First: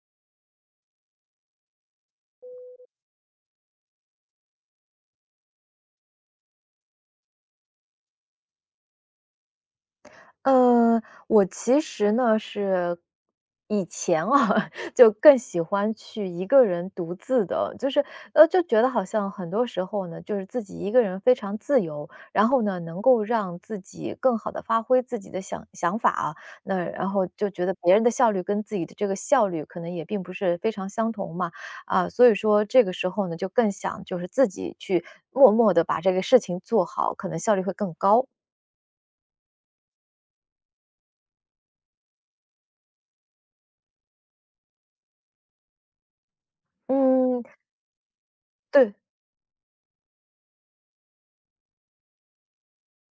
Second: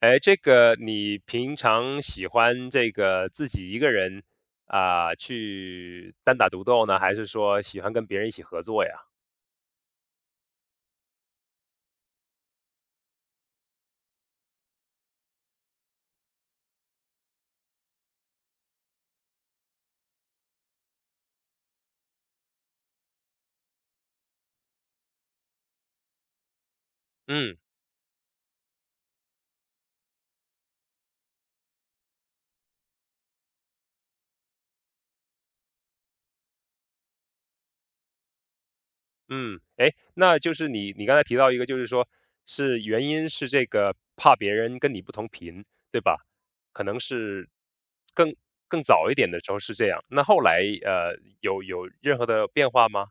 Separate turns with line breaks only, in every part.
哎，这个你平常喜欢这个自己一个人啊，去单打独斗呢，还是说喜欢跟别人一起合作呀？
呃，我其实呢是以前啊，就更喜欢去一个人独自的，就是就觉得好像很多时候呢，就是自己一个人非常自由，然后呢，能够让自己更好的发挥自己的想法啊，那然后就
嗯
觉得别人的效率跟自己的这个效率可能也并不是非常相同嘛，啊，所以说这个时候呢，就更想就是自己去默默的把这个事情做好，可能效率会更高。
嗯，哎，那就是你刚才提到一个，就是说是原因是这个怕别人跟你不同频，对吧？可能
嗯，
是更更
对，
早一点的时候是这样，那后来有任何的变化吗？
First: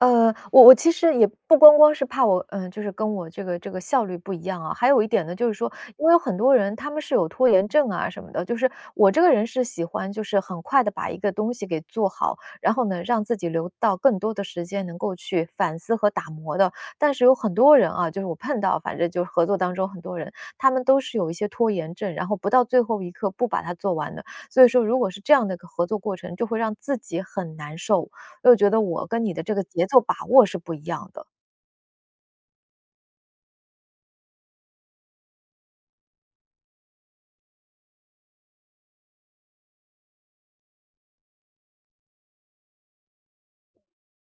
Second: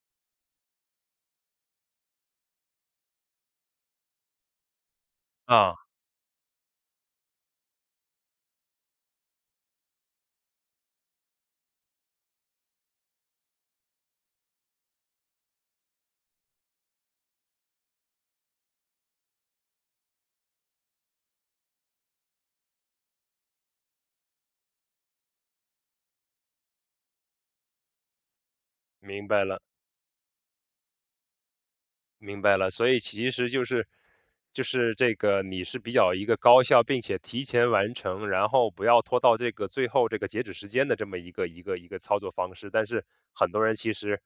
我其实也不光光是怕我嗯，就是跟我这个效率不一样啊，还有一点呢，就是说，
啊，
因为有很多人他们是有拖延症啊什么的，就是我这个人是喜欢就是很快的把一个东西给做好，然后呢，让自己留到更多的时间能够去反思和打磨的。但是有很多人啊，就是我碰到，反正就是合作当中很多人，他们都是有一些拖延症，然后不到最后一刻不把它做完的。所以说如果是这样的一个合作过程，就会让自己很难受。又觉得我跟
明
你的
白
这
了。
个节奏把握是不一样的。
明白了，所以其实就是就是这个你是比较一个高效，并且提前完成，然后不要拖到这个最后这个截止时间的这么一个操作方式。但是很多人其实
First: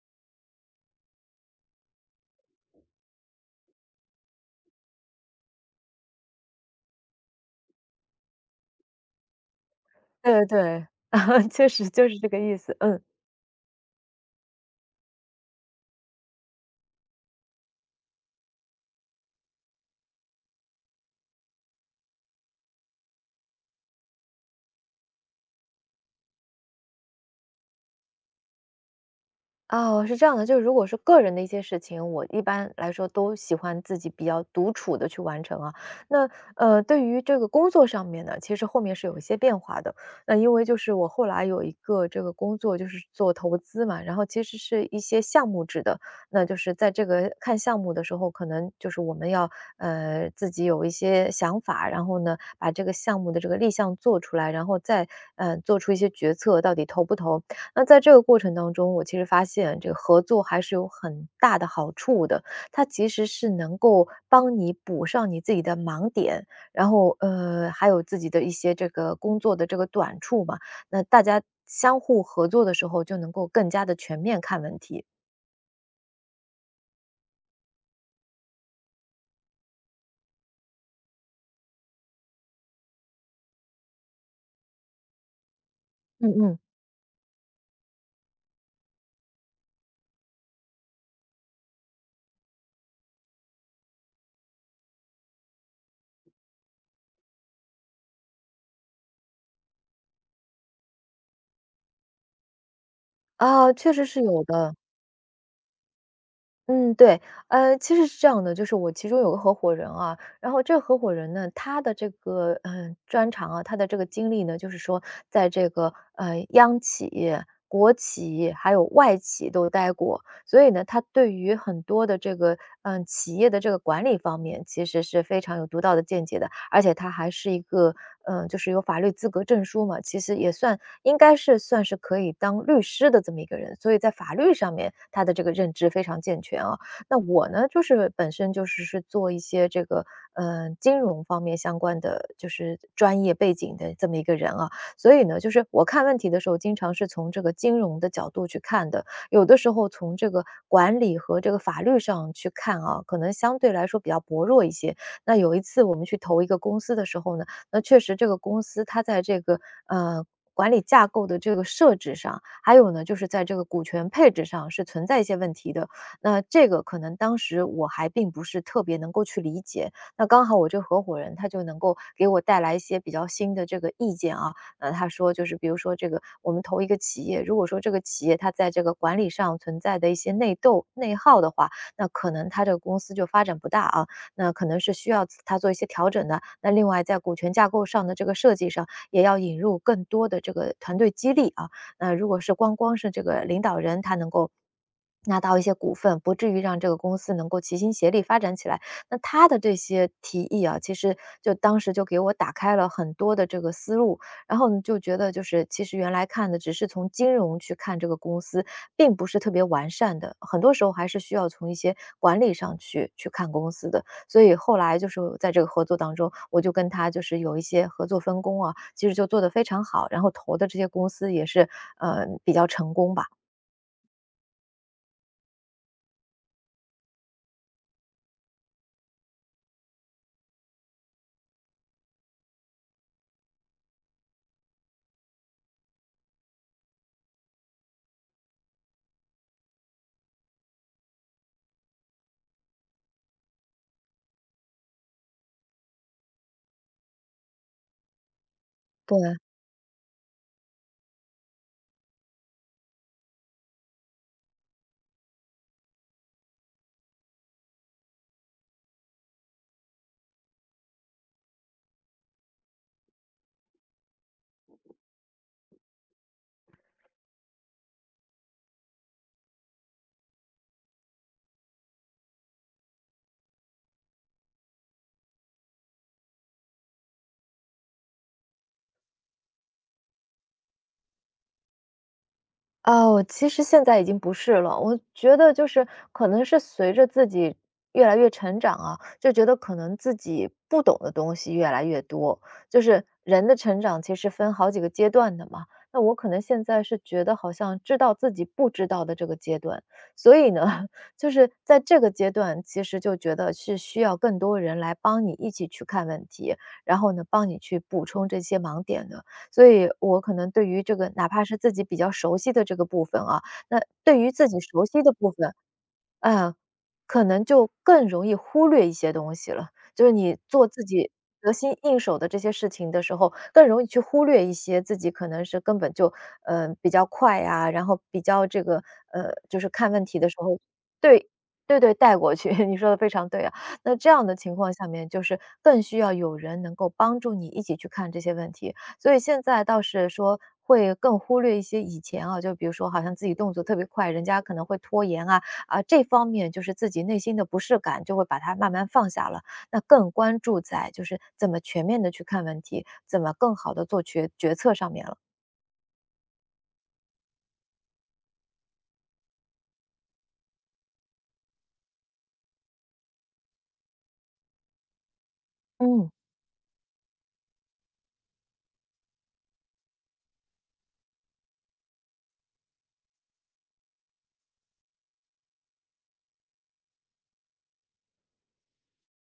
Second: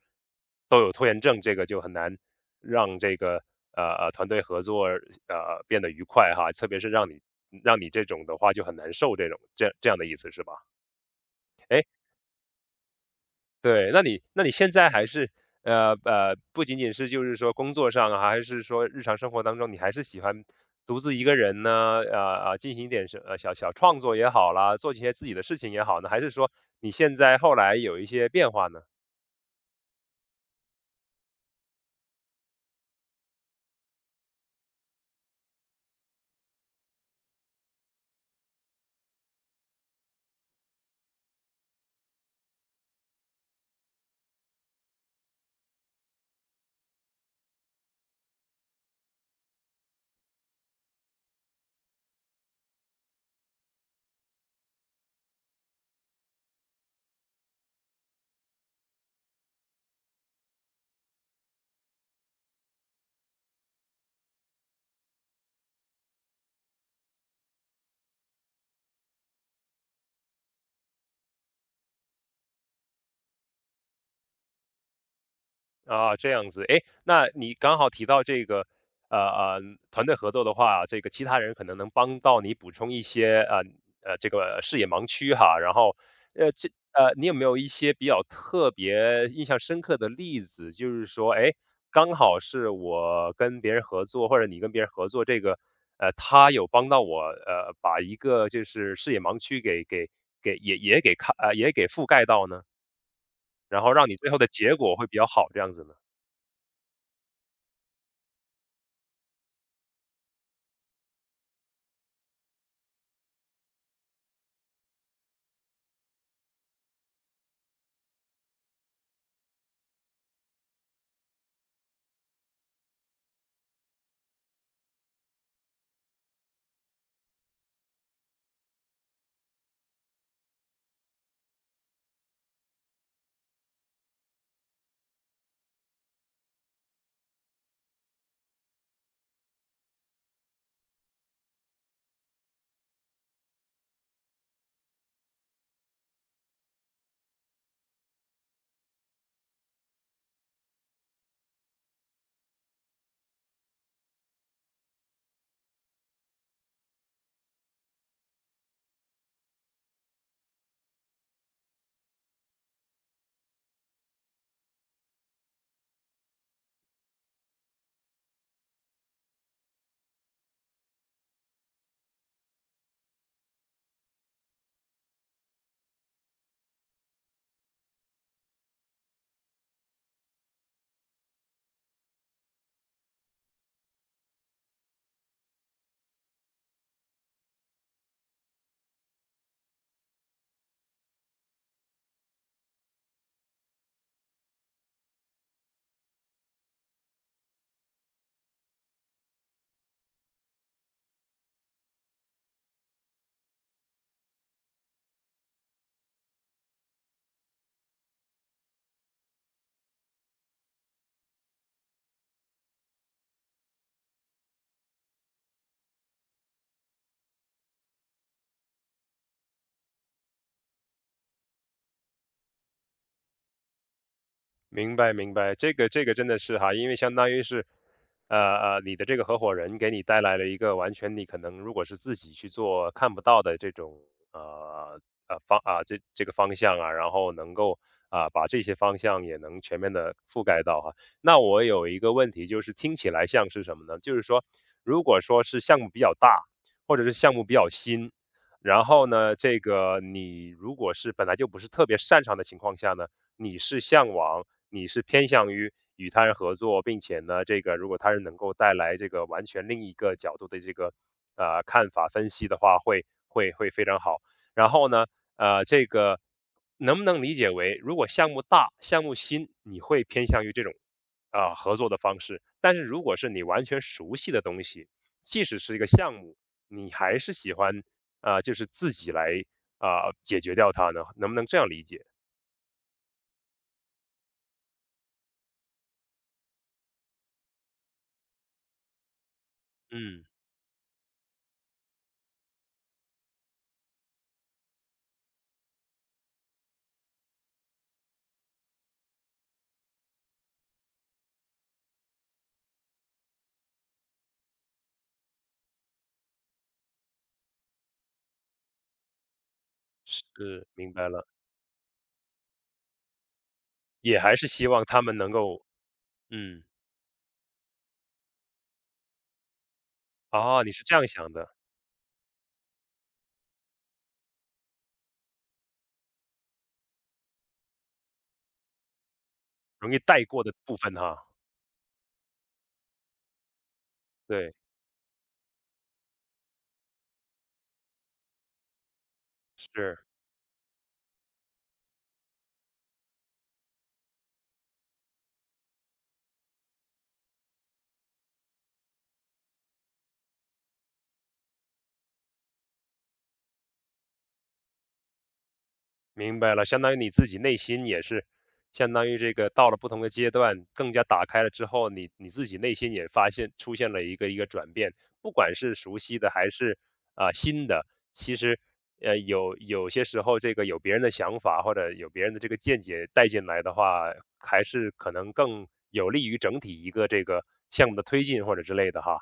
都有拖延症，这个就很难让这个团队合作变得愉快哈，特别是让你让你这种的话就很难受这种这样的意思是
对对
吧？
对，确
哎，
实就是这个意思，嗯。
对，那你现在还是不仅仅是就是说工作上啊，还是说日常生活当中，你还是喜欢独自一个人呢？呃进行一点小小创作也好啦，做一些自己的事情也好呢，还是说你现在后来有一些变化呢？
哦，是这样的，就是如果是个人的一些事情，我一般来说都喜欢自己比较独处的去完成啊。那，对于这个工作上面呢，其实后面是有一些变化的。那因为就是我后来有一个这个工作就是做投资嘛，然后其实是一些项目制的，那就是在这个看项目的时候，可能就是我们要，自己有一些想法，然后呢，把这个项目的这个立项做出来，然后再做出一些决策，到底投不投。那在这个过程当中，我其实发现这个合作还是有很大的好处的，它其实是能够帮你补上你自己的盲点，然后，还有自己的一些这个工作的这个短处嘛。那大家相互合作的时候，就能够更加的全面看问题。
啊，这样子，哎，那你刚好提到这个，呃呃，团队合作的话，这个其他人可能能帮到你补充一些，这个视野盲区哈。然后，
嗯嗯，
你有没有一些比较特别、印象深刻的例子？就是说，哎，刚好是我跟别人合作，或者你跟别人合作，这个，呃，他有帮到我，呃，把一个就是视野盲区给也给看，呃，也给覆盖到呢，
啊，
然
确
后
实
让你
是
最后
有
的
的。
结果会比较好，这样子呢？
嗯，对，其实是这样的，就是我其中有个合伙人啊，然后这个合伙人呢，他的这个专长啊，他的这个经历呢，就是说在这个央企、国企还有外企都待过，所以呢，他对于很多的这个，嗯，企业的这个管理方面其实是非常有独到的见解的，而且他还是一个，嗯，就是有法律资格证书嘛，其实也算应该是算是可以当律师的这么一个人，所以在法律上面他的这个认知非常健全啊。那我呢，就是本身就是做一些这个，金融方面相关的就是专业背景的这么一个人啊，所以呢，就是我看问题的时候，经常是从这个金融的角度去看的，有的时候从这个管理和这个法律上去看啊，可能相对来说比较薄弱一些。那有一次我们去投一个公司的时候呢，那确实这个公司它在这个呃管理架构的这个设置上，还有呢就是在这个股权配置上是存在一些问题的。那这个可能当时我还并不是特别能够去理解，那刚好我这合伙人他就能够给我带来一些比较新的这个意见啊，他说就是比如说这个我们投一个企业，如果说这个企业它在这个管理上存在的一些内斗、内耗的话，那可能它这个公司就发展不大啊，那可能是需要他做一些调整的。那另外在股权架构上的这个设计上，也要引入更多的这个团队激励啊。那如果是光光是这个领导人他能够。拿到一些股份，不至于让这个公司能够齐心协力发展起来。那他的这些提议啊，其实就当时就给我打开了很多的这个思路，然后你就觉得就是其实原来看的只是从金融去看这个公司，并不是特别完善的，很多时候还是需要从一些管理上去看公司的。所以后来就是在这个合作当中，我就跟他就是有一些合作分工啊，其实就做得非常好，然后投的这些公司也是，比较成功吧。
明白明白，这个这个真的是哈，因为相当于是，你的这个合伙人给你带来了一个完全你可能如果是自己去做看不到的这种呃呃方啊这个方向啊，然后能够啊把这些方向也能全面的覆盖到哈。那我有一个问题就是听起来像是什么呢？就是说，如果说是项目比较大，或者是项目比较新，然后呢，
对。
这个你如果是本来就不是特别擅长的情况下呢。你是向往，你是偏向于与他人合作，并且呢，这个如果他人能够带来这个完全另一个角度的这个呃看法分析的话，会非常好。然后呢，呃，这个能不能理解为，如果项目大、项目新，你会偏向于这种啊、呃合作的方式；但是如果是你完全熟悉的东西，即使是一个项目，你还是喜欢啊、呃就是自己来啊、解决掉它呢？能不能这样理解？
啊，我其实现在已经不是了。我觉得就是可能是随着自己越来越成长啊，就觉得可能自
嗯。
己不懂的东西越来越多。就是人的成长其实分好几个阶段的嘛。那我可能现在是觉得好像知道自己不知道的这个阶段，所以呢，就是在这个阶段，其实就觉得是需要更多人来帮你一起去看问题，然后呢，帮你去补充这些盲点的。所以我可能
是，
对于
明
这
白
个
了，
哪怕是自己比较熟悉的这个部分啊，那
也
对于
还是
自己
希
熟
望
悉
他
的
们
部
能
分
够
嗯，
嗯，
可能就更容易忽略一些东西了。就是你
哦，
做
你是
自
这样
己
想
得
的，
心应手的这些事情的时候，更容易去忽略一些自己可能是根本就，比较快呀，然后比较这个，就是看
容易
问题
带
的时
过的
候
部分哈，
对，对对，带过去，你说的非常对啊。那这样的情
对，
况下面，就是更需要有人能够帮助你一起去看这些问题。所以现在倒
是。
是说会更忽略一些以前啊，就比如说好像自己动作特别快，人家可能会拖延啊，啊，这方面就是自己内心的不适感，就会把它慢慢放下了。那更关注在就是怎么全面的去看问题，怎么更好的做决策上面了。
明白了，相当于你自己内心也是，相当于这个到了不同的阶段，更加打开了之后，你自己内心也发现出现了一个转变，不管是熟
嗯。
悉的还是啊、新的，其实有些时候这个有别人的想法或者有别人的这个见解带进来的话，还是可能更有利于整体一个这个项目的推进或者之类的哈。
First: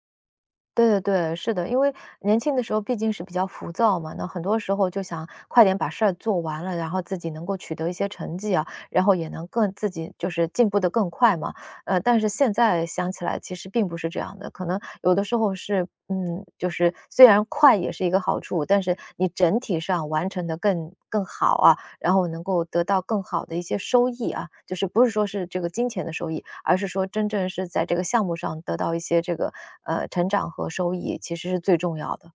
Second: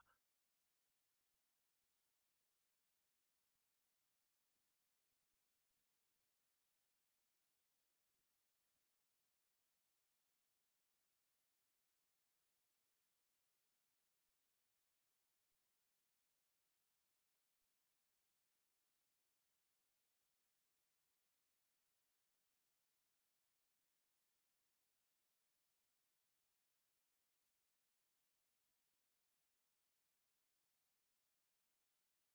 对对对，是的，因为年轻的时候毕竟是比较浮躁嘛，那很多时候就想快点把事儿做完了，然后自己能够取得一些成绩啊，然后也能更自己就是进步得更快嘛。但是现在想起来，其实并不是这样的，可能有的时候是，嗯，就是虽然快也是一个好处，但是你整体上完成的更好啊，然后能够得到更好的一些收益啊，就是不是说是这个金钱的收益，而是说真正是在这个项目上得到一些这个成长和收益，其实是最重要的。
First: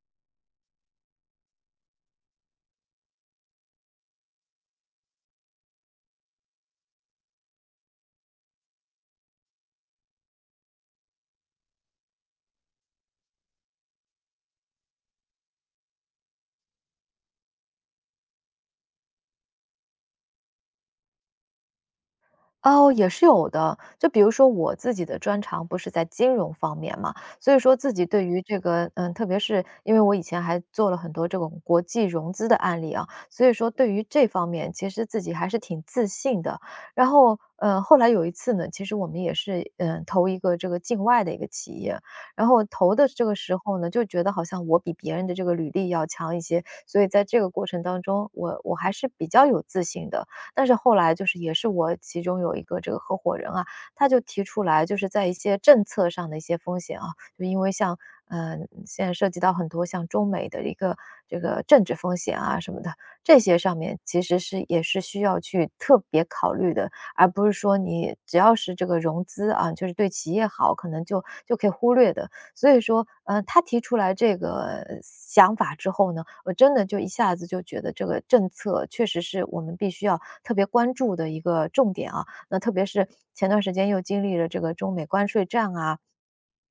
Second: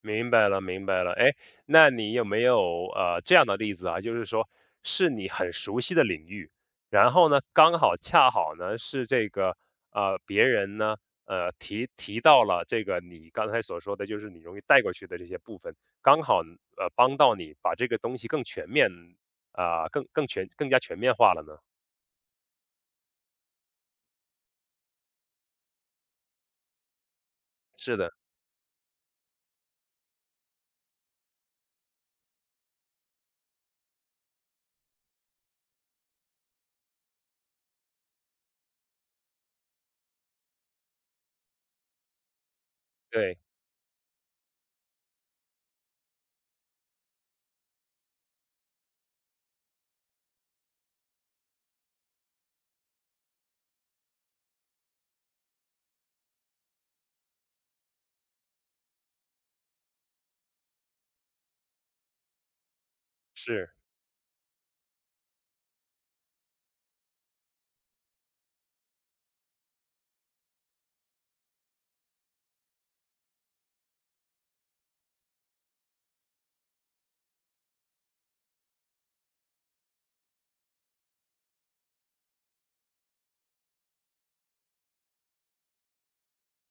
明白了，明白了。哎，那你有没有呃这样的例子啊？就是说，是你很熟悉的领域，然后呢，刚好恰好呢是这个呃别人呢呃提提到了这个你刚才所说的，就是你容易带过去的这些部分，刚好帮到你把这个东西更全面啊、更加全面化了呢？
哦，也是有的。就比如说我自己的专长不是在金融方面嘛，所以说自
是
己
的，
对于这个，嗯，特别是因为我以前还做了很多这种国际融资的案例啊，所以说对于这方面其实自己还是挺自信的。然后，后来有一次呢，其实我们也是，嗯，投一个这个境外的一个企业，然后投的这个
对，
时候呢，就觉得好像我比别人的这个履历要强一些，所以在这个过程当中，我还是比较有自信的。但是后来就是也是我其中有一个这个合伙人啊，他就提出来，就是在一些政策上的一些风险啊，就因为像现在涉及到很多像中美的一个这个政治风险啊什么的，这些
是。
上面其实是也是需要去特别考虑的，而不是说你只要是这个融资啊，就是对企业好，可能就可以忽略的。所以说，他提出来这个想法之后呢，我真的就一下子就觉得这个政策确实是我们必须要特别关注的一个重点啊。那特别是前段时间又经历了这个中美关税战啊，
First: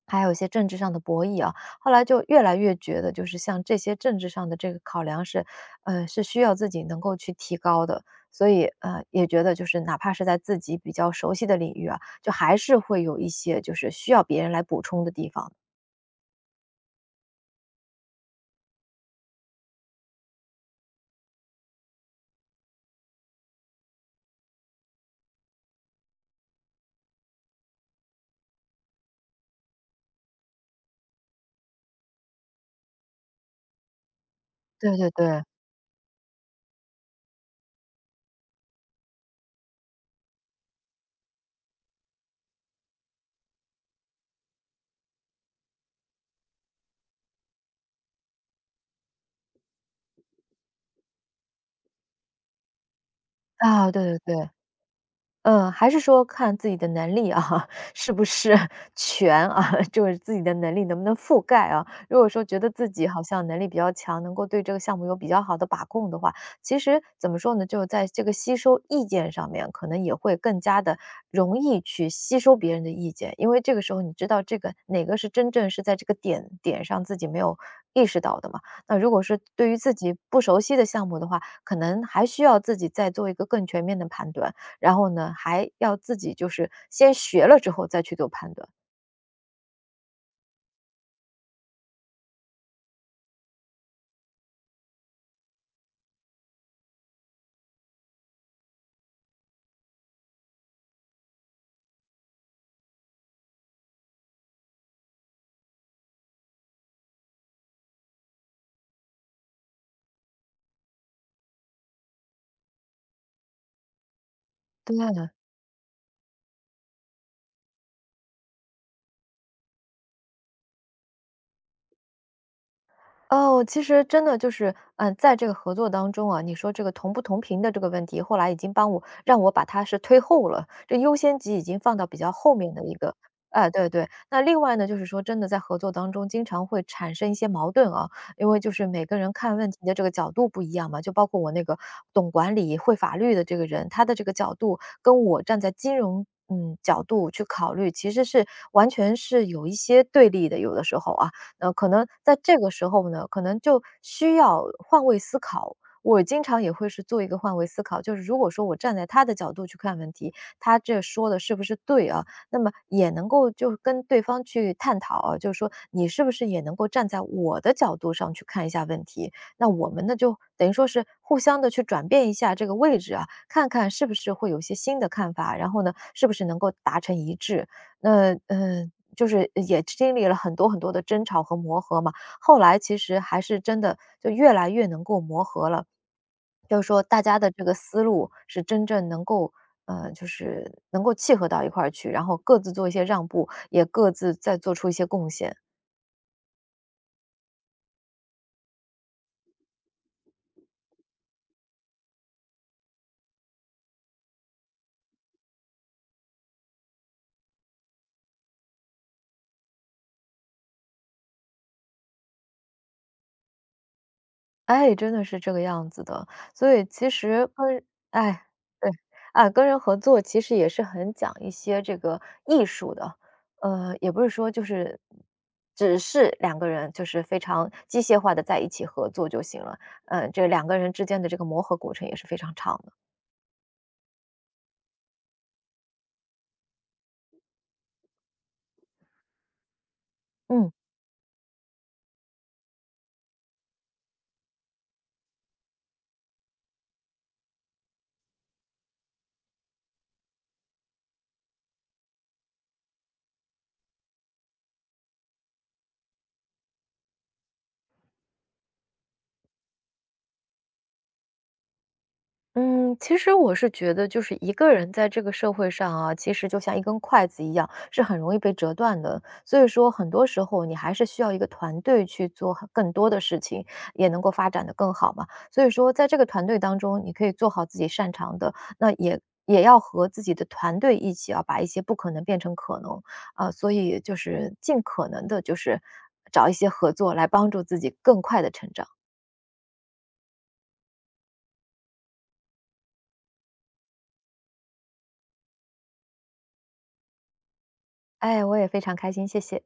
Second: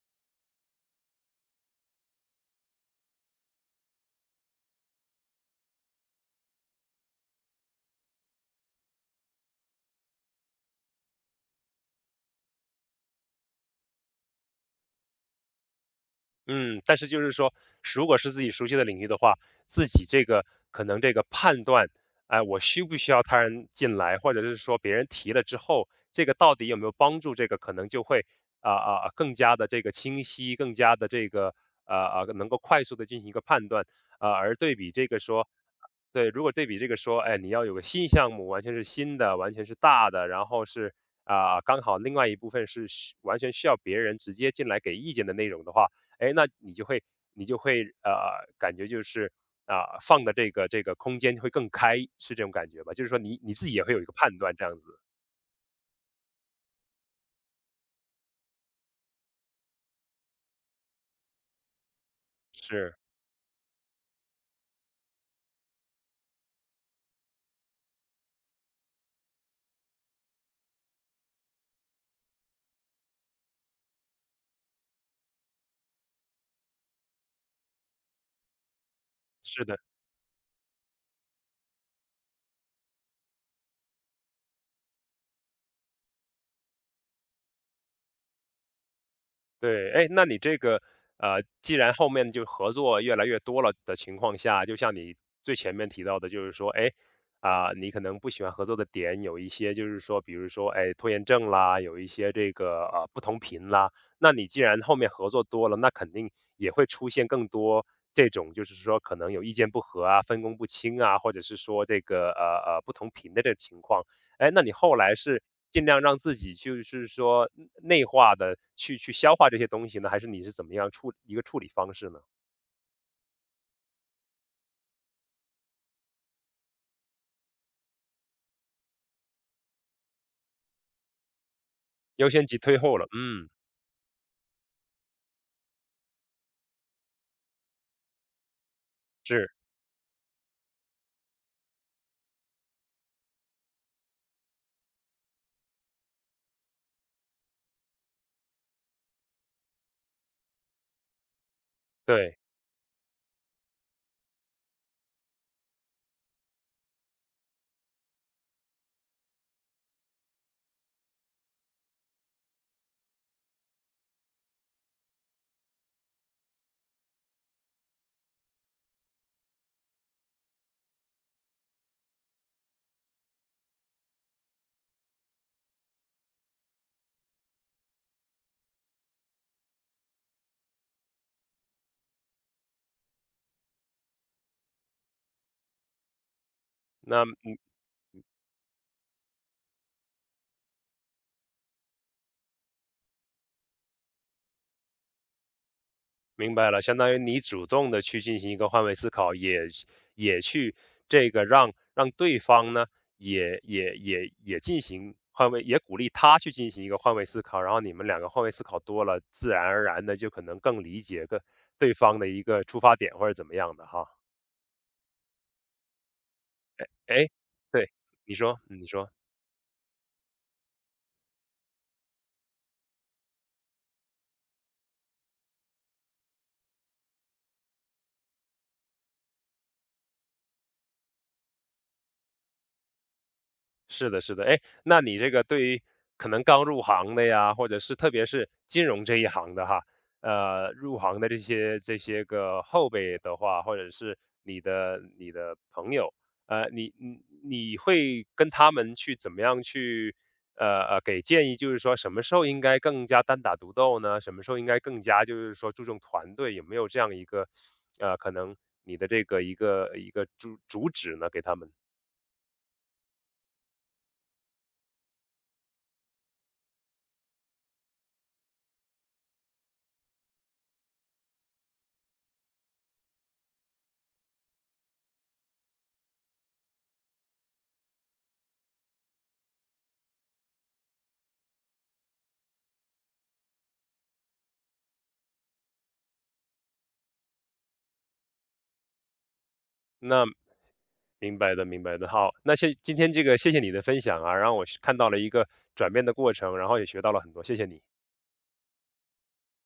还有一些政治上的博弈啊，后来就越来越觉得，就是像这些政治上的这个考量是，是需要自己能够去提高的。所以，也觉得就是哪怕是在自己比较熟悉的领域啊，就还是会有一些就是需要别人来补充的地方的。
嗯，但是就是说，如果是自己熟悉的领域的话，自己这个可能这个判断，哎，我需不需要他人进来，或者是说别人提了之后，这个到底有没有帮助，这个可能就会更加的这个清晰，更加的这个能够快速的进行一个判断，啊，而对比
对
这
对
个
对。
说，对，如果对比这个说，哎，你要有个新项目，完全是新的，完全是大的，然后是啊、刚好另外一部分是完全需要别人直接进来给意见的内容的话。哎，那你就会感觉就是啊、放的这个空间会更开，是这种感觉吧？就是说你自己也
啊，
会有
对
一个
对
判
对。
断，这样子，
嗯，还是说看自己的能力啊，是不是 全啊，就是自己的能力能不能覆盖啊。如果说觉得自
是
己好像能力比较强，能够对这个项目有比较好的把控的话，其实怎么说呢，就在这个吸收意见上面，可能也会更加的容易去吸收别人的意见。因为这个时候你知道这个哪个是真正是在这个点点上自己没有意识到的嘛。那如果是
是
对于
的。
自己不熟悉的项目的话，可能还需要自己再做一个更全面的判断。然后呢，还要自己就是先学了之后再去做判断。
对，哎，那你这个，呃，既然后面就合作越来越多了的情况下，就像你最前面提到的，就是说，哎，啊、你可能不喜欢合作的点有一些，就是说，比如说，哎，拖延症啦，有一些这个呃不同频啦。那你既然后面合作多了，那肯定也会出现更多这种，就是说可能有意见不合啊、分工不清啊，或者是说这个不同频的这个情况。哎，那你后来
对。
是尽量让自己就是说嗯内化的去消化这些东西呢，还是你是怎么样一个处理方式呢？
哦，其实真的就是，嗯，在这个合作当中啊，你说这个同不同频的这个问题，后来已经帮我让我把它是推后了，这优先级已经放到比
优
较
先
后
级
面
推
的一
后了，
个。
嗯，
哎，对对。那另外呢，就是说真的在合作当中经常会产生一些矛盾啊，因为就是每个人
是，
看问题的这个角度不一样嘛，就包括我那个懂管理、会法律的这个人，他的这个角度跟我站在金融角度去考虑，其实是完全是有一些对立的，有的时候啊。可能在
对，
这个时候呢，可能就需要换位思考。我经常也会是做一个换位思考，就是如果说我站在他的角度去看问题，他这说的是不是对啊？那么也能够就是跟对方去探讨啊，就是说你是不是也能够站在我的角度上去看一下问题？那我们呢，就等于说是互相的去转变一下这个位置啊，看看是不是会有一些新的看法，然后呢，是不是能够达成一致？那嗯，就是也经历了很多很多的争吵和磨合嘛，后来其实还是真的就越来越能够磨合了，就是说大家的
那
这个思路是真正能够，就是能够契合到一块儿去，然后各自做一些让步，也各自再做出一些贡献。
明白了，相当于你主动的去进行一个换位思考，也是也去这个让对方呢也进行换位，也鼓励他去进行一个换位思考，然后你们两个换位思考多了，自然而然的就可能更理解个对方的一个出发点或者怎么样的哈。
哎，真的是这个样子的。所以其
哎，
实跟
对，你
哎，
说，嗯你
对。
说。
啊，跟人合作其实也是很讲一些这个艺术的。也不是说就是只是两个人就是非常机械化的在一起合作就行了，这两个人之间的这个磨合过程也是非常长的。
是的，是的，哎，那你这个对于可能刚入行的呀，或者是特别是金融这一行的哈，
嗯。
呃，入行的这些个后辈的话，或者是你的朋友，呃，你会跟他们去怎么样去给建议，就是说什么时候应该更加单打独斗呢？什么时候应该更加就是说注重团队？有没有这样一个呃可能你的这个一个旨呢？给他们？
嗯，其实我是觉得就是一个人在这个社会上啊，其实就像一根筷子一样，是很容易被折断的。所以说很多时候你还是需要一个团队去做很更多的事情，也能够发展的更好嘛。所以说在这个团队当中，你可以做好自己擅长的，那也要和自己的团队一起啊，把一些不可能变成可能。啊，所以就是尽可能的，就是找一些合作来帮助自己更快的成长。
那明白的，明白的。好，那今天这个谢谢你的分享啊，让我是看到了一个转变的过程，然后也学到了很多，谢谢你。
哎，我也非常开心，谢谢。